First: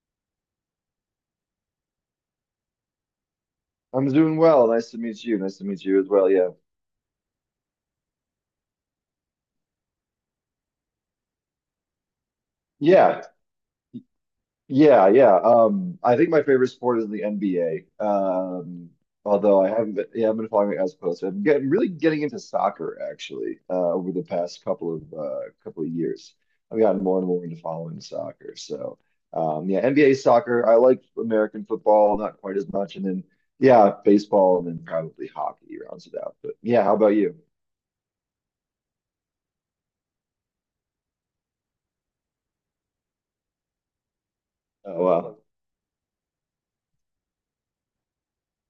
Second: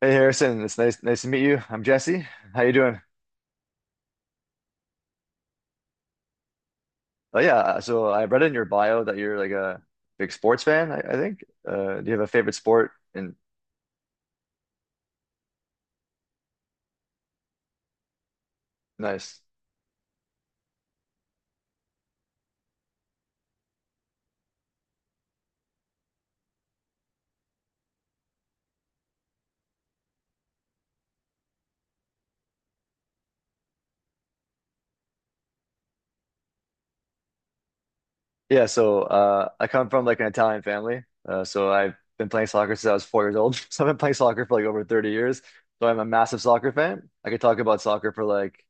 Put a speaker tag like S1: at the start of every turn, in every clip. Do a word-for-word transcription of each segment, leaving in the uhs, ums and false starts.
S1: Hey Harrison, it's nice nice to meet you. I'm Jesse. How you doing?
S2: I'm doing well. Nice to meet you. Nice to meet you as well. Yeah.
S1: Oh yeah, uh, so I read in your bio that you're like a big sports fan, I, I think. Uh, do you have a favorite sport?
S2: Yeah.
S1: And
S2: Yeah, yeah. Um, I think my favorite sport is the N B A. Um,
S1: nice.
S2: although I haven't been, yeah, I've been following it as close. I'm getting really getting into soccer actually, uh, over the past couple of uh couple of years. I've gotten more and more into following soccer. So, um, yeah, N B A soccer. I like American football, not quite as much, and then yeah, baseball, and then probably hockey rounds it out. But yeah, how about you?
S1: Yeah, so uh, I come from like an Italian family. Uh, so I've been playing soccer since I was four years old. So I've been playing soccer for like over
S2: Oh,
S1: thirty
S2: wow.
S1: years. So I'm a massive soccer fan. I could talk about soccer for like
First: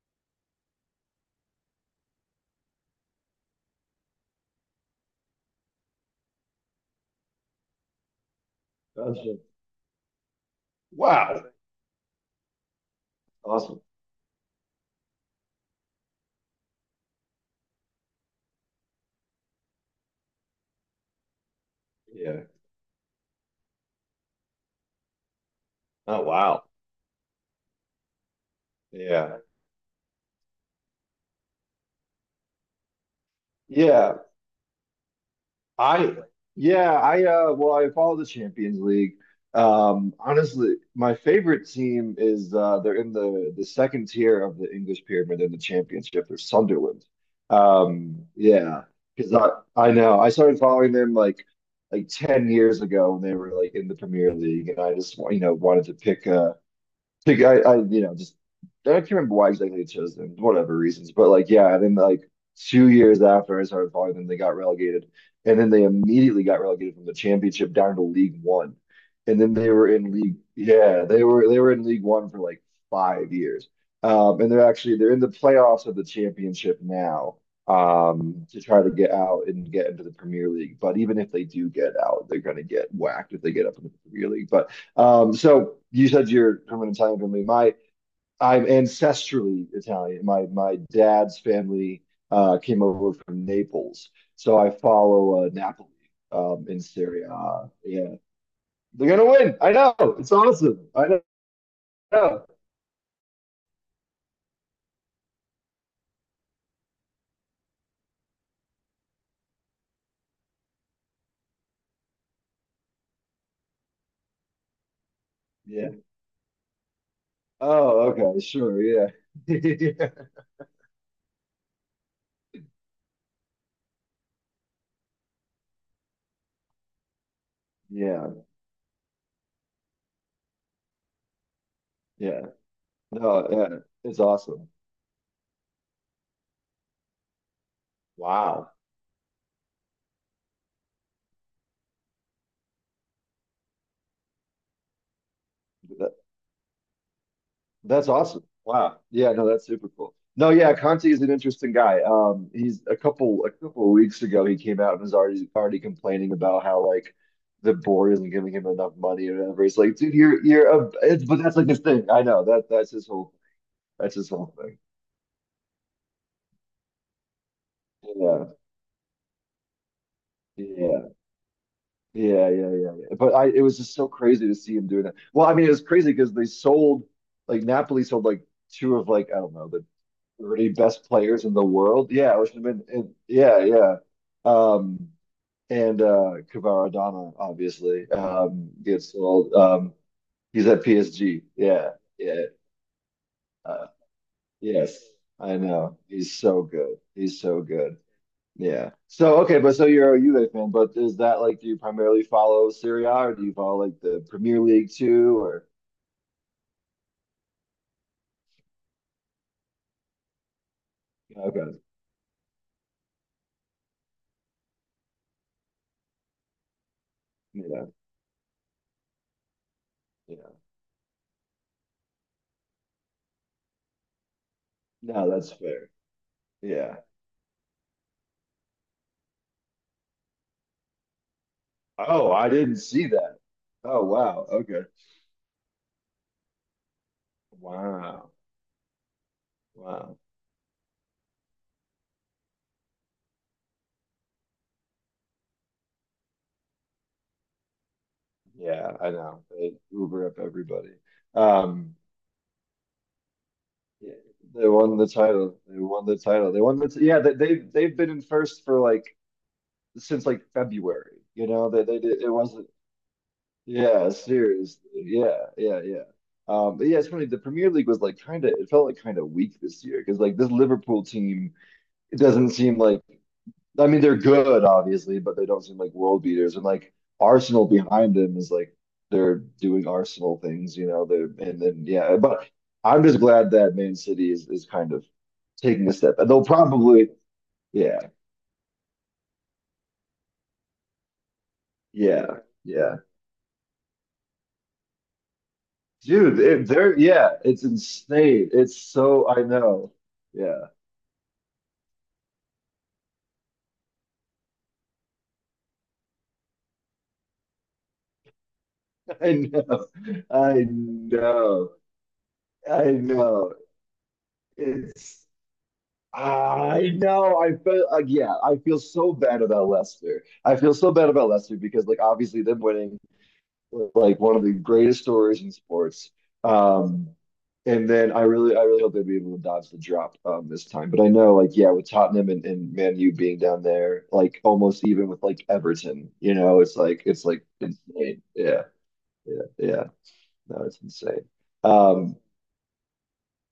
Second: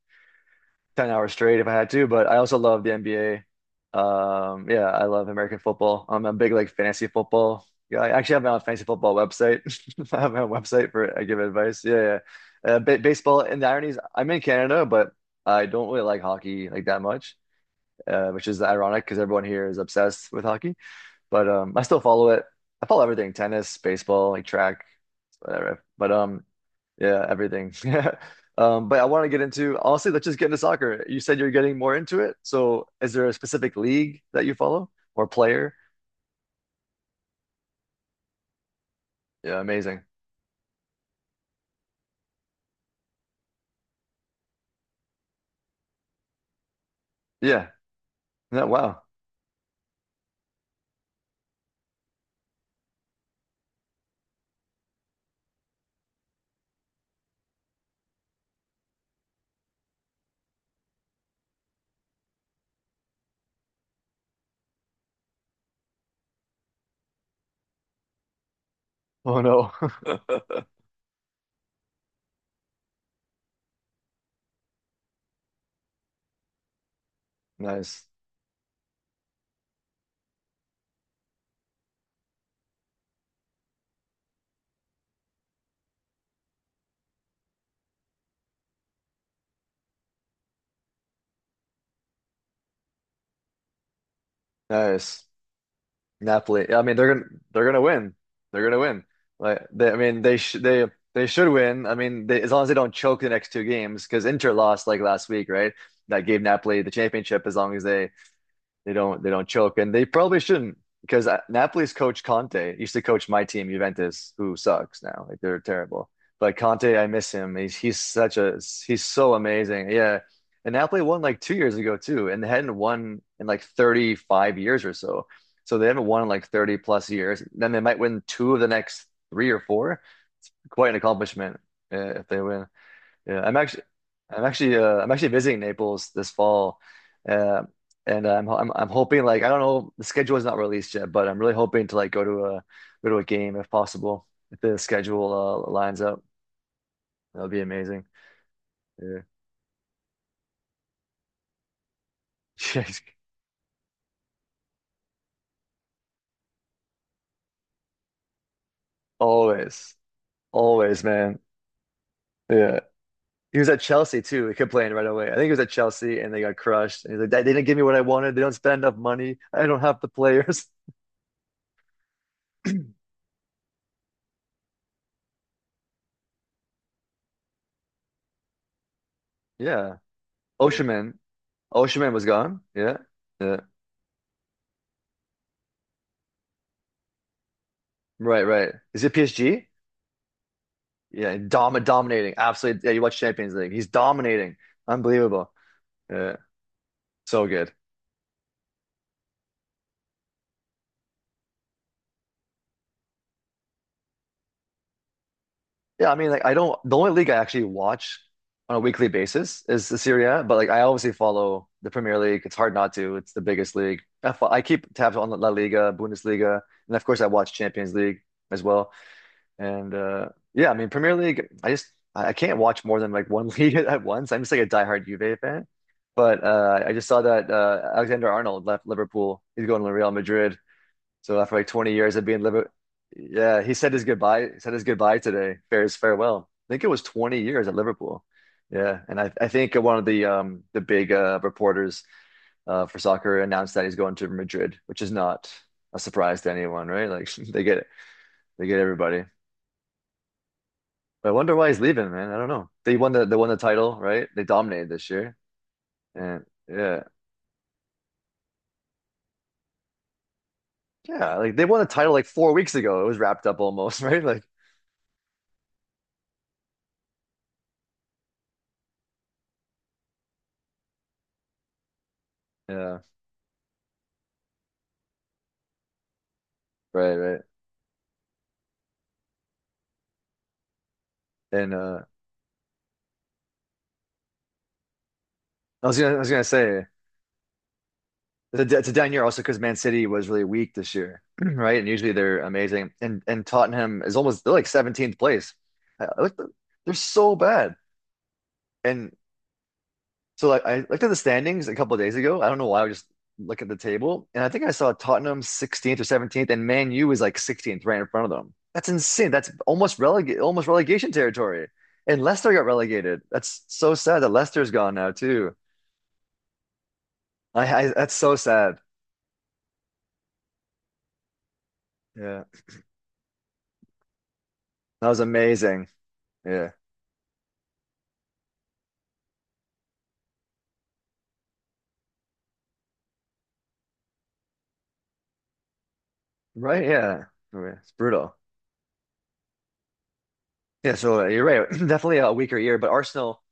S1: ten hours straight if I had to, but I also love the N B A. Um, yeah, I love American football. I'm a big like fantasy football guy. I actually have my own fantasy football
S2: Gotcha.
S1: website. I have my own website for I give
S2: Wow.
S1: advice. Yeah, yeah. Uh, ba Baseball, and the
S2: Awesome.
S1: irony is I'm in Canada, but I don't really like hockey like that much, uh, which is ironic because everyone here is obsessed with hockey. But um, I still follow
S2: Yeah.
S1: it. I follow everything: tennis, baseball, like track whatever. But
S2: Oh,
S1: um,
S2: wow.
S1: yeah, everything. Yeah. Um, but I want to
S2: Yeah.
S1: get into honestly, let's just get into soccer. You said you're getting more into it. So is there a specific
S2: Yeah.
S1: league that you follow or player?
S2: I, yeah, I, uh, well, I follow the Champions League.
S1: Yeah, amazing.
S2: Um, honestly, my favorite team is, uh, they're in the, the second tier of the English pyramid in the championship. They're Sunderland.
S1: Yeah.
S2: Um,
S1: Yeah,
S2: yeah.
S1: wow.
S2: Because I, I know I started following them like, like ten years ago when they were like in the Premier League, and I just, you know, wanted to pick, a. Like, I, I, you know, just I can't remember why exactly they chose them, whatever reasons. But like, yeah, and then like two years after I started following them, they got relegated, and then they immediately got relegated from the championship down to League One,
S1: Oh
S2: and then they
S1: no.
S2: were in League, yeah, they were they were in League One for like five years, um, and they're actually they're in the playoffs of the championship now.
S1: Nice.
S2: Um, to try to get out and get into the Premier League. But even if they do get out, they're going to get whacked if they get up into the Premier League. But um, so you said you're from an Italian family. My I'm ancestrally Italian. My my dad's family uh, came over from Naples, so I
S1: Nice.
S2: follow uh, Napoli um,
S1: Napoli. Yeah,
S2: in
S1: I mean, they're
S2: Serie
S1: gonna they're
S2: A.
S1: gonna win.
S2: Yeah,
S1: They're gonna win.
S2: they're gonna win.
S1: Like
S2: I
S1: they,
S2: know.
S1: I mean,
S2: It's
S1: they should they
S2: awesome. I
S1: they should win. I mean, they,
S2: know.
S1: as long as they don't choke the next two games, because Inter lost like last week, right? That gave Napoli the championship as long as they They don't they don't choke, and they probably shouldn't because uh, Napoli's coach Conte used to coach my team Juventus, who sucks now. Like they're
S2: Yeah.
S1: terrible. But Conte, I miss him. He's he's
S2: Oh,
S1: such
S2: okay.
S1: a
S2: Sure.
S1: he's
S2: Yeah.
S1: so amazing. Yeah, and Napoli won like two years ago too, and they hadn't won in like thirty-five years or so. So they haven't won in like thirty plus years. Then they might win
S2: Yeah.
S1: two of the next three or four. It's quite an accomplishment uh, if they
S2: Yeah.
S1: win. Yeah,
S2: No.
S1: I'm
S2: Yeah.
S1: actually,
S2: It's
S1: I'm
S2: awesome.
S1: actually, uh, I'm actually visiting Naples this fall, uh, and uh, I'm,
S2: Wow.
S1: I'm, I'm hoping like I don't know the schedule is not released yet, but I'm really hoping to like go to a go to a game if possible. If the schedule uh, lines
S2: That,
S1: up, that would be amazing.
S2: That's awesome. Wow.
S1: Yeah,
S2: Yeah, no, that's super cool. No, yeah, Conte is an interesting guy. Um, he's a
S1: Jeez.
S2: couple a couple of weeks ago, he came out and was already already complaining about how like the board isn't giving him enough money or whatever. It's
S1: Always,
S2: like, dude, you're you're a
S1: always,
S2: it's,
S1: man.
S2: but that's like his thing. I know that
S1: Yeah,
S2: that's his whole
S1: he was at
S2: that's
S1: Chelsea
S2: his
S1: too. He
S2: whole thing.
S1: complained right away. I think he was at Chelsea and they got crushed. And he's like, they didn't give me what I wanted. They don't
S2: Yeah.
S1: spend enough money. I don't have the players.
S2: Yeah. Yeah, yeah, yeah, yeah. But I it was just so crazy to see him doing that. Well, I mean, it was crazy because they sold like Napoli sold like two of, like, I don't know,
S1: Yeah,
S2: thirty best
S1: Osimhen,
S2: players in the world.
S1: Osimhen was
S2: Yeah, which
S1: gone.
S2: would have been,
S1: Yeah.
S2: and- yeah,
S1: Yeah.
S2: yeah. Um, and uh, Kevara Adama, obviously,
S1: Right,
S2: um,
S1: right. Is it
S2: gets sold.
S1: P S G?
S2: Um, he's at
S1: Yeah,
S2: P S G.
S1: dom
S2: Yeah,
S1: dominating.
S2: yeah,
S1: Absolutely. Yeah, you watch Champions League. He's
S2: uh,
S1: dominating.
S2: yes,
S1: Unbelievable.
S2: I know. He's
S1: Yeah,
S2: so good. He's
S1: so
S2: so
S1: good.
S2: good. Yeah. So okay, but so you're a Juve fan, but is that like do you primarily follow Serie A or do you follow like the Premier League too? Or
S1: Yeah, I mean, like I don't. The only league I actually watch on a weekly basis is the Serie A, but like I obviously follow
S2: okay,
S1: the Premier League. It's hard not to. It's the biggest league. I, fo- I keep tabs on La Liga, Bundesliga, and of course I watch
S2: yeah,
S1: Champions League as well. And uh
S2: yeah.
S1: yeah, I mean Premier League, I just I I can't watch more than like one league at once. I'm just like a diehard
S2: No,
S1: Juve
S2: that's
S1: fan.
S2: fair.
S1: But uh I
S2: Yeah.
S1: just saw that uh Alexander Arnold left Liverpool. He's going to Real Madrid. So after like twenty years of
S2: Oh,
S1: being
S2: I
S1: Liverpool,
S2: didn't see that.
S1: yeah, he said his
S2: Oh wow.
S1: goodbye, said
S2: Okay.
S1: his goodbye today. Fair's farewell. I think it was twenty years at Liverpool.
S2: Wow.
S1: Yeah, and I, I think one of
S2: Wow.
S1: the um the big uh reporters uh for soccer announced that he's going to Madrid, which is not a surprise to anyone, right? Like they get they get
S2: Yeah, I
S1: everybody.
S2: know. They Uber up everybody.
S1: But I wonder why he's
S2: Um,
S1: leaving, man. I don't know. They won the they won the title,
S2: yeah,
S1: right? They
S2: they
S1: dominated
S2: won the
S1: this year.
S2: title. They won the
S1: And
S2: title. They won the
S1: yeah.
S2: t yeah, they, they've they've been in first for like since like February.
S1: Yeah,
S2: You
S1: like they
S2: know,
S1: won
S2: they
S1: the
S2: they
S1: title
S2: did
S1: like
S2: it
S1: four
S2: wasn't
S1: weeks ago. It was wrapped up almost,
S2: yeah,
S1: right? Like
S2: seriously. Yeah, yeah, yeah. Um, but yeah, it's funny. The Premier League was like kind of it felt like kind of weak this year, because like this Liverpool team, it doesn't seem
S1: yeah,
S2: like I mean, they're good, obviously, but they don't seem like world beaters. And like
S1: right, right.
S2: Arsenal behind them is like they're doing Arsenal things, you know. They're and
S1: And
S2: then
S1: uh
S2: yeah, but I'm just glad that Man City is is kind of
S1: I
S2: taking a
S1: was gonna
S2: step.
S1: I
S2: And
S1: was gonna
S2: they'll
S1: say
S2: probably yeah,
S1: it's a, d- it's a down year also because Man City was really weak this year, right? And usually
S2: yeah,
S1: they're amazing.
S2: yeah,
S1: And and Tottenham is almost they're like seventeenth place. I, I
S2: dude.
S1: looked,
S2: It,
S1: they're
S2: they're yeah,
S1: so
S2: it's
S1: bad.
S2: insane. It's
S1: And
S2: so I know.
S1: so like
S2: Yeah,
S1: I looked at the standings a couple of days ago. I don't know why I was just look at the table, and I think I saw Tottenham sixteenth or seventeenth, and Man U is like sixteenth, right in front of them. That's insane.
S2: I
S1: That's
S2: know.
S1: almost releg
S2: I
S1: almost relegation territory.
S2: know.
S1: And Leicester got
S2: I
S1: relegated.
S2: know.
S1: That's so sad that Leicester's gone now
S2: It's
S1: too.
S2: I know. I
S1: I, I
S2: feel like
S1: that's
S2: yeah.
S1: so
S2: I
S1: sad.
S2: feel so bad about Leicester. I feel so bad about Leicester, because like obviously
S1: Yeah,
S2: them winning was like one of the greatest
S1: that was
S2: stories in
S1: amazing.
S2: sports.
S1: Yeah,
S2: Um, and then I really, I really hope they would be able to dodge the drop um, this time. But I know like yeah, with Tottenham and, and Man U being down there, like almost even with like Everton, you know, it's
S1: right.
S2: like
S1: Yeah,
S2: it's like
S1: okay, it's
S2: insane.
S1: brutal.
S2: Yeah, yeah, yeah. No, it's
S1: Yeah, so
S2: insane.
S1: uh, you're right.
S2: Um,
S1: Definitely a weaker year, but Arsenal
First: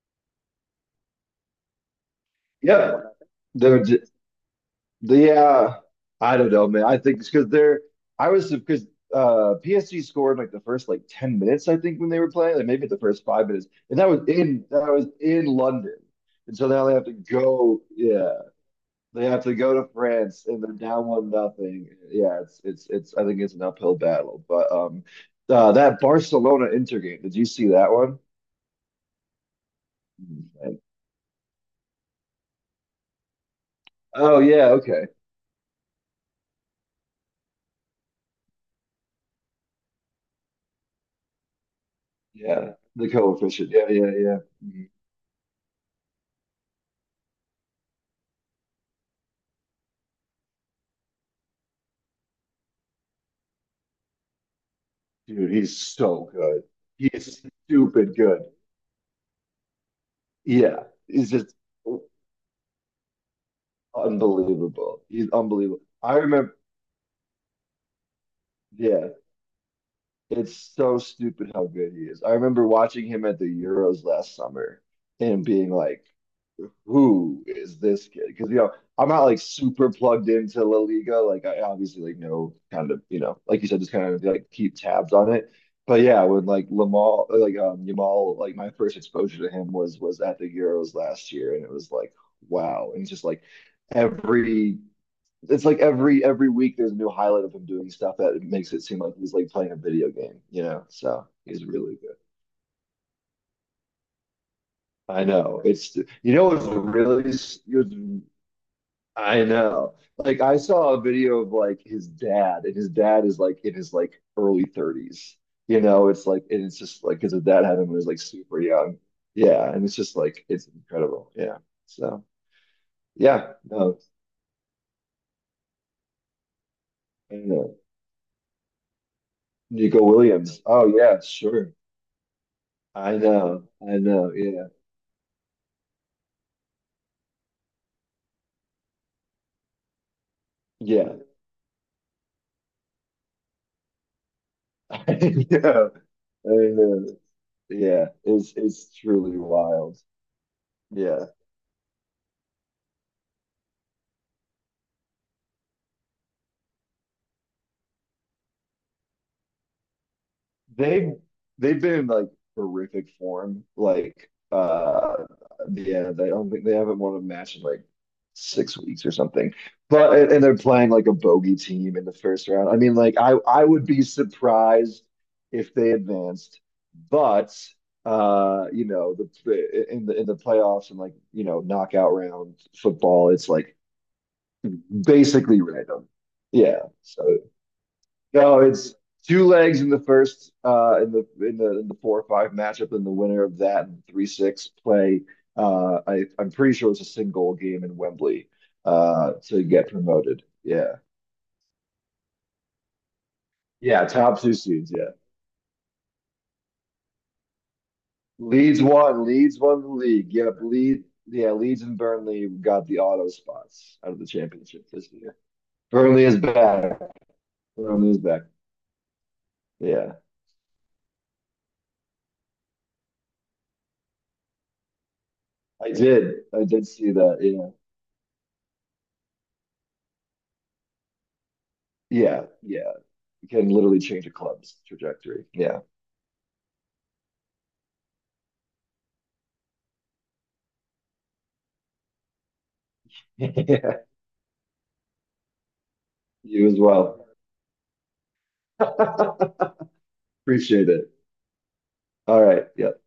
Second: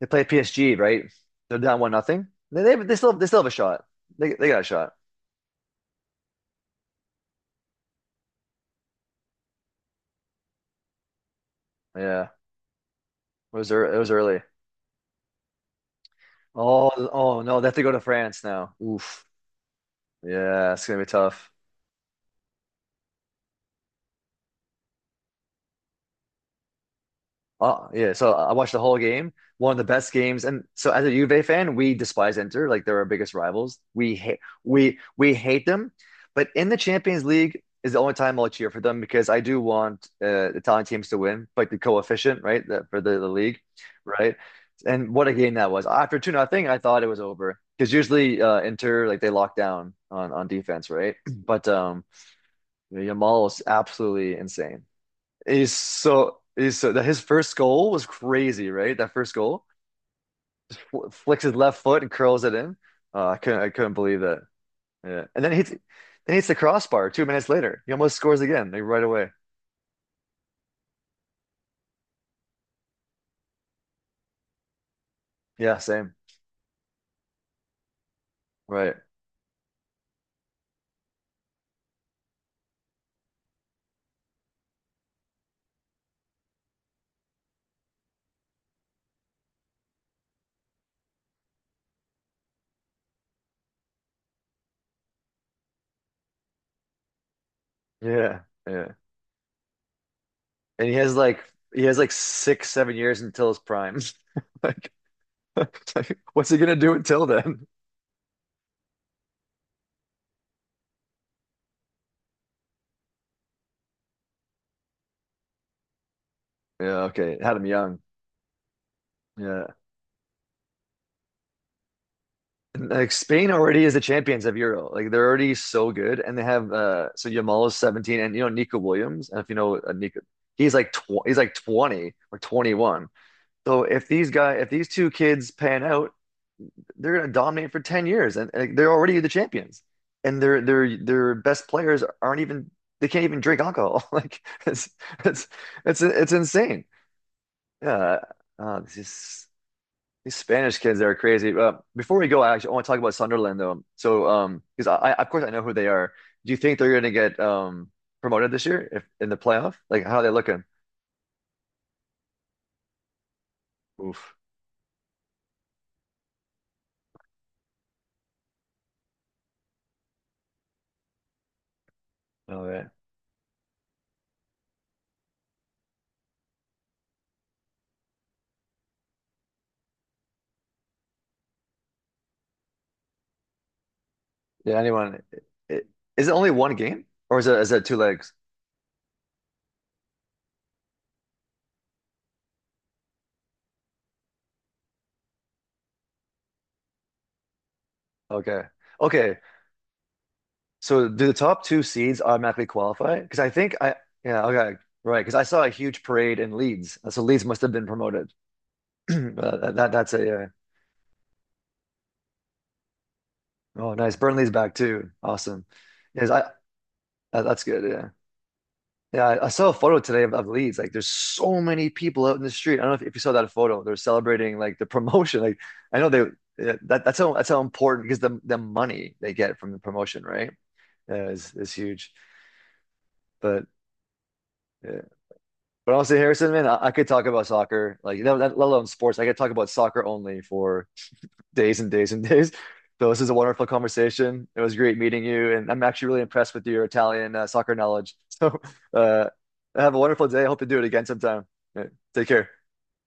S1: they play P S G, right? They're down one nothing. They, they they
S2: yeah,
S1: still they still have a
S2: they're
S1: shot. They they got a shot.
S2: Yeah, I don't know, man. I think it's because they're. I was because uh, P S G scored like the first like ten minutes, I think, when they
S1: Yeah.
S2: were playing, like maybe the first five
S1: It
S2: minutes,
S1: was early, it
S2: and that
S1: was
S2: was
S1: early.
S2: in that was in London, and so now
S1: Oh,
S2: they have to
S1: oh no, they have
S2: go.
S1: to go to
S2: Yeah,
S1: France now. Oof.
S2: they have to go to France, and
S1: Yeah,
S2: they're
S1: it's gonna be
S2: down one
S1: tough.
S2: nothing. Yeah, it's it's it's. I think it's an uphill battle, but um, uh, that Barcelona Inter game. Did you see
S1: Uh,
S2: that
S1: yeah,
S2: one?
S1: so I watched the whole game, one of the best games. And
S2: Mhm.
S1: so as a Juve fan, we despise Inter, like they're our biggest rivals. We hate
S2: Oh yeah,
S1: we
S2: okay,
S1: we hate them. But in the Champions League is the only time I'll cheer for them because I do want uh, Italian teams to win, like the coefficient, right?
S2: yeah,
S1: That for
S2: the
S1: the, the league,
S2: coefficient. Yeah, yeah,
S1: right?
S2: yeah. Mm-hmm.
S1: And what a game that was. After two nothing, I thought it was over. Because usually uh, Inter like they lock down on on defense, right? But um Yamal was absolutely insane.
S2: Dude,
S1: He's
S2: he's so
S1: so
S2: good.
S1: he's so that
S2: He
S1: his
S2: is
S1: first goal was
S2: stupid good.
S1: crazy, right? That first goal,
S2: Yeah,
S1: Fl-
S2: he's
S1: flicks his
S2: just
S1: left foot and curls it in. Uh, I couldn't I couldn't believe that.
S2: unbelievable.
S1: Yeah,
S2: He's
S1: and then he hits, then
S2: unbelievable. I
S1: he hits the
S2: remember,
S1: crossbar two minutes later. He almost scores again, like right
S2: yeah,
S1: away.
S2: it's so stupid how good he is. I remember watching him at the Euros last summer and being
S1: Yeah,
S2: like,
S1: same.
S2: who is this kid? Because you know,
S1: Right.
S2: I'm not like super plugged into La Liga. Like I obviously like know kind of, you know, like you said, just kind of like keep tabs on it. But yeah, when like Lamal, like um Yamal, like my first exposure to him was was at the Euros last year, and it was like wow, and it's just like every. It's like every every week there's a new highlight of him doing stuff that
S1: Yeah,
S2: makes it
S1: yeah.
S2: seem like he's like playing a video game, you know?
S1: And he has
S2: So
S1: like
S2: he's
S1: he
S2: really
S1: has like
S2: good.
S1: six, seven years until his prime. Like,
S2: I know. It's
S1: like,
S2: you know
S1: what's he
S2: what's
S1: gonna do until
S2: really it's
S1: then?
S2: I know. Like I saw a video of like his dad, and his dad is like in his like early thirties. You know, it's like and it's
S1: Yeah,
S2: just like because
S1: okay.
S2: his
S1: Had him
S2: dad had him when he
S1: young.
S2: was like super young.
S1: Yeah.
S2: Yeah, and it's just like it's incredible. Yeah. So
S1: Like Spain
S2: yeah,
S1: already is
S2: no,
S1: the champions of Euro. Like they're already so good, and they have uh so
S2: I
S1: Yamal is
S2: know.
S1: seventeen, and you know Nico Williams. And if you know uh,
S2: Nico
S1: Nico,
S2: Williams.
S1: he's
S2: Oh
S1: like tw
S2: yeah,
S1: he's like
S2: sure.
S1: twenty or twenty-one.
S2: I know.
S1: So
S2: I
S1: if these
S2: know.
S1: guy
S2: Yeah.
S1: if these two kids pan out, they're gonna dominate for ten years, and, and they're already the champions. And their their
S2: Yeah.
S1: their best players aren't even they can't even drink alcohol. Like it's
S2: I
S1: it's
S2: know.
S1: it's it's
S2: I
S1: insane.
S2: know. Yeah.
S1: Yeah,
S2: It's
S1: uh,
S2: it's
S1: this
S2: truly
S1: is
S2: wild.
S1: these Spanish kids they are
S2: Yeah.
S1: crazy. Uh, before we go, I actually want to talk about Sunderland though. So, um, because I, I, of course, I know who they are. Do you think they're going to get um promoted this year if in the playoff? Like, how are they looking?
S2: They've they've been in like horrific form. Like
S1: Oof.
S2: uh yeah, they don't think they haven't won a match in like six weeks or something. But and and they're playing like a bogey team in the first
S1: All
S2: round. I
S1: right.
S2: mean, like I I would be surprised if they advanced, but uh you know the in the in the playoffs and like you know knockout round football, it's like
S1: Yeah. Anyone?
S2: basically
S1: It,
S2: random.
S1: is it only one
S2: Yeah,
S1: game,
S2: so
S1: or is it is it two legs?
S2: no, it's two legs in the first uh in the in the in the four or five matchup, and the winner of that and three six play uh I I'm pretty sure it's a single game in Wembley
S1: Okay.
S2: uh
S1: Okay.
S2: to get promoted. Yeah.
S1: So, do the top two seeds automatically qualify? Because I think I
S2: Yeah, top
S1: yeah
S2: two
S1: okay
S2: seeds, yeah.
S1: right because I saw a huge parade in Leeds, so Leeds must have been promoted.
S2: Leeds won, Leeds
S1: Uh,
S2: won the
S1: that that's
S2: league.
S1: a uh,
S2: Yep, Leeds yeah, Leeds and Burnley got the auto
S1: oh
S2: spots out
S1: nice.
S2: of the
S1: Burnley's back
S2: championship
S1: too.
S2: this year.
S1: Awesome.
S2: Burnley
S1: Yes,
S2: is
S1: I.
S2: back.
S1: That, that's good. Yeah.
S2: Burnley is back.
S1: Yeah. I, I saw a photo
S2: Yeah.
S1: today of, of Leeds. Like, there's so many people out in the street. I don't know if, if you saw that photo. They're celebrating like the promotion. Like,
S2: I
S1: I know they
S2: did. I
S1: yeah,
S2: did
S1: that
S2: see
S1: that's how
S2: that.
S1: that's how
S2: Yeah.
S1: important because the the money they get from the promotion, right? Yeah, is is huge.
S2: Yeah. Yeah.
S1: But
S2: can literally change a club's
S1: yeah.
S2: trajectory. Yeah.
S1: But honestly, Harrison, man, I, I could talk about soccer like you know, that, let alone sports. I could talk about soccer only for days and days and days. So this is a wonderful
S2: yeah.
S1: conversation. It was great meeting you, and I'm actually really impressed
S2: you
S1: with
S2: as
S1: your
S2: well.
S1: Italian uh, soccer knowledge. So uh,
S2: Appreciate
S1: have a wonderful day. I hope to do it again
S2: it.
S1: sometime. Yeah, take
S2: All
S1: care.
S2: right. Yeah.